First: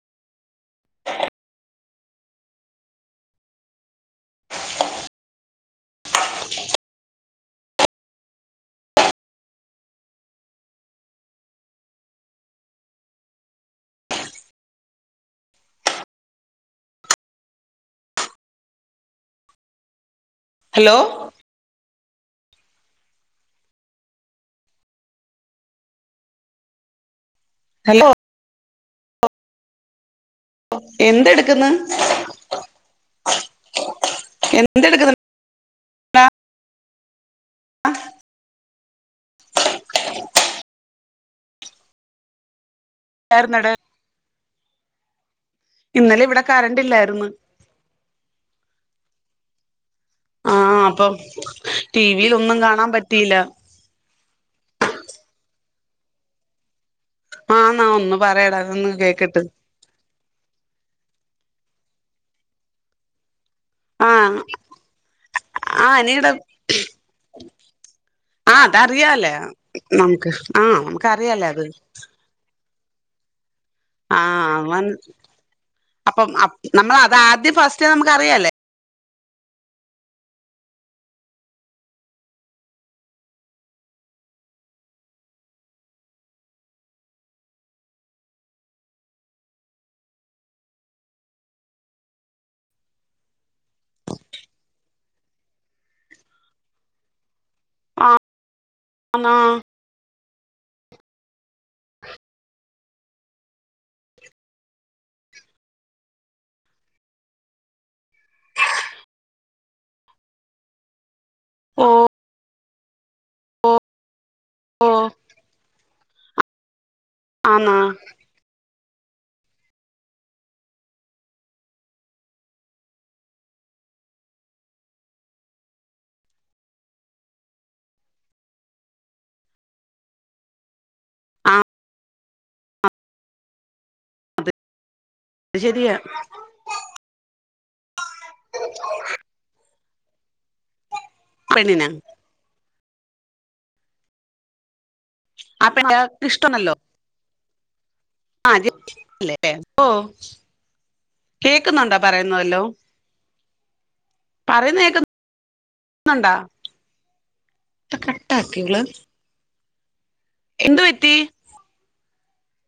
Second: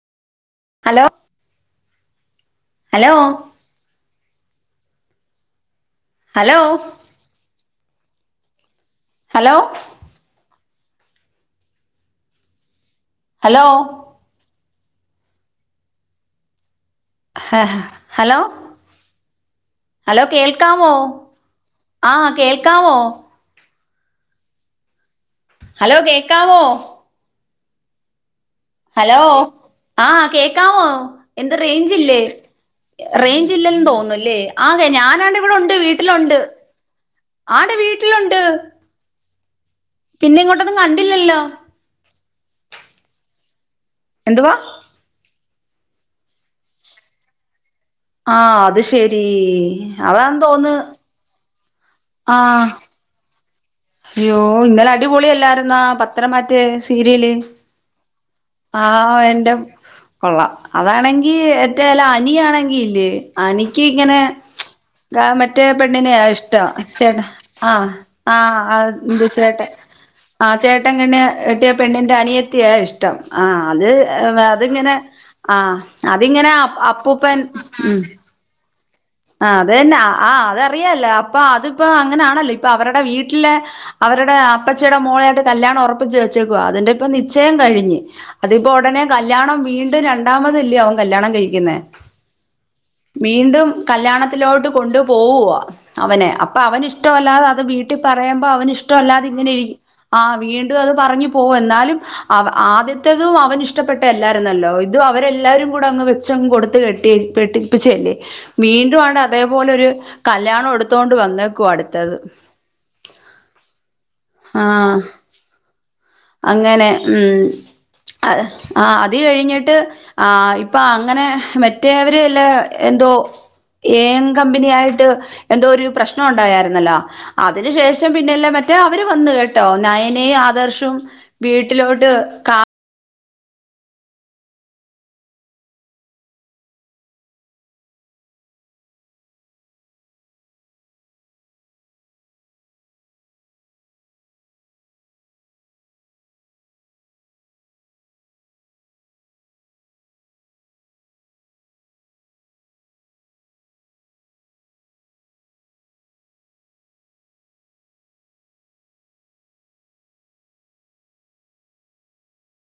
Hello hello hello hello hello ഹ hello hello കേൾക്കാമോ hello ആഹ് കേൾക്കാവോ ഹലോ കേൾക്കാവോ ഹലോ ഹലോ ആഹ കേക്കമോ എന്ത് എന്തെടുക്ക്ന്ന് റേഞ്ച്ല്ലേ റേഞ്ച് ഇല്ലെന്ന് തോന്നല്ലേ ആകെ എന്തെടുക്കുന്നുണ്ടാ ഞാനാണ്ട് ഇവിടെ ഉണ്ട് വീട്ടിലുണ്ട് ആടെ വീട്ടിലുണ്ട് ഇല്ലല്ലോ ചർനട എന്തുവാ ഇന്നലെ ഇവിടെ കരണ്ടില്ലായിരുന്നു ആഹ അത് ശെരി അതാ തോന്ന് ടി വിൽ ആ ഒന്നും കാണാൻ പറ്റിയില്ല അയ്യോ ഇന്നലെ അടിപൊളിയല്ലായിരുന്നാ പത്രംമാറ്റേ സീരിയല് ആന്നാ ഒന്ന് പറയടാ ആ അതൊന്ന് കേക്കട്ട് എന്റെ കൊള്ള അതാണെങ്ക എക്ക് ഏറ്റല്ല അനിയ ആണെങ്കിൽ ഇല്ലേ അനിക്ക് ഇങ്ങനെ ആഹ് ആ മറ്റേ ആഹ് പെണ്ണിനെയ അനിയുടെ ഇഷ്ടം ചേട്ടാ ആഹ ആ ആഹ് ആ എന്ത് അതറിയാലേ ചേട്ട നമുക്ക് ആ ആഹ് ചേട്ടൻ കണ്ണി നമുക്കറിയാലേ അത് കട്ടിയ പെണ്ണിന്റെ അനിയത്തിയ ഇഷ്ടം ആഹ് അത് ആഹ് അവൻ അതിങ്ങനെ ആഹ അപ്പം അതിങ്ങനെ നമ്മൾ അത് അപ്പൂപ്പൻ ആദ്യം ഫസ്റ്റ് ഉ നമുക്ക് അറിയാലേ ആ അത് തന്നെ ആഹ് അതറിയല്ലേ അപ്പൊ അതിപ്പോ അങ്ങനൊണല്ലോ ഇപ്പൊ അവരുടെ വീട്ടിലെ അവരുടെ അപ്പച്ചടെ മോള ആയിട്ട് കല്യാണം ഉറപ്പിച്ച് വച്ചേക്ക അതിന്റെപ്പ നിശ്യം കഴിഞ് അതിപ്പോൊ ഉടനെ കല്ല്യാണം വീണ്ടും രണ്ടാമതല്ലേ ആും കല്യാണം കഴിക്കുന്ന വീണ്ടും കല്യാണത്തിലോട്ട് കൊണ്ടു പോവാ അവനെ അപ്പൊ അവന് ഇഷ്ടമല്ലാതെ അത് വീട്ടിൽ പറയുമ്പോൾ അവന്ഷ്ട ഇഷ്ടംല്ലാതെ ആന്നാ ഇങ്ങനൊയിരിക്കും ആഹ വീണ്ടും അത് പറഞ്ഞു പോവും എന്നാലും ആദ്യത്തേതും അവൻ ഇഷ്ടപ്പെട്ട എല്ലാരരുന്നല്ലോ ഇത് അവരെല്ലാവരും കൂടെ അങ്ങ് വെച്ചങ് കൊടുത്ത് കെട്ടി പെട്ടിപ്പിച്ചല്ലേ വീണ്ടും ആണ് അതേപോലെ ഒരു കല്യാണം എടുത്തൊണ്ട് വന്നേക്കും അടുത്തത് ആ ആ ആഹ് അങ്ങനെ ഉ ആ അത് കഴിഞ്ഞിട്ട് ആ ഇപ്പൊ അങ്ങനെ മറ്റേവര് എല്ല എന്തോ ഏൻ കമ്പനി ആായിട്ട് എന്തോ ഒരു പ്രശ്നം ഉണ്ടായിരുന്നല്ലോ അതിനന് ശേഷം പിന്നെല്ലാം മറ്റ മറ്റേ അവര് വന്നു കേട്ടോ നയനയും ആദർശവും ആഹ് വീട്ടിലോട്ട് കാ അത് ശരിയാ പെണ്ണിനാ ആ പിന്നെ അത് ഇഷ്ട്ടണല്ലോ? ആഹ് [unintelligible] കേക്കുന്നുണ്ടോ പറയുന്നതെല്ലോം? പറയുന്ന കേക്ക് ന്നുണ്ടാ? ഡാ കട്ട ആക്കിയോ ഇങ്ങള് എന്ത് പറ്റി?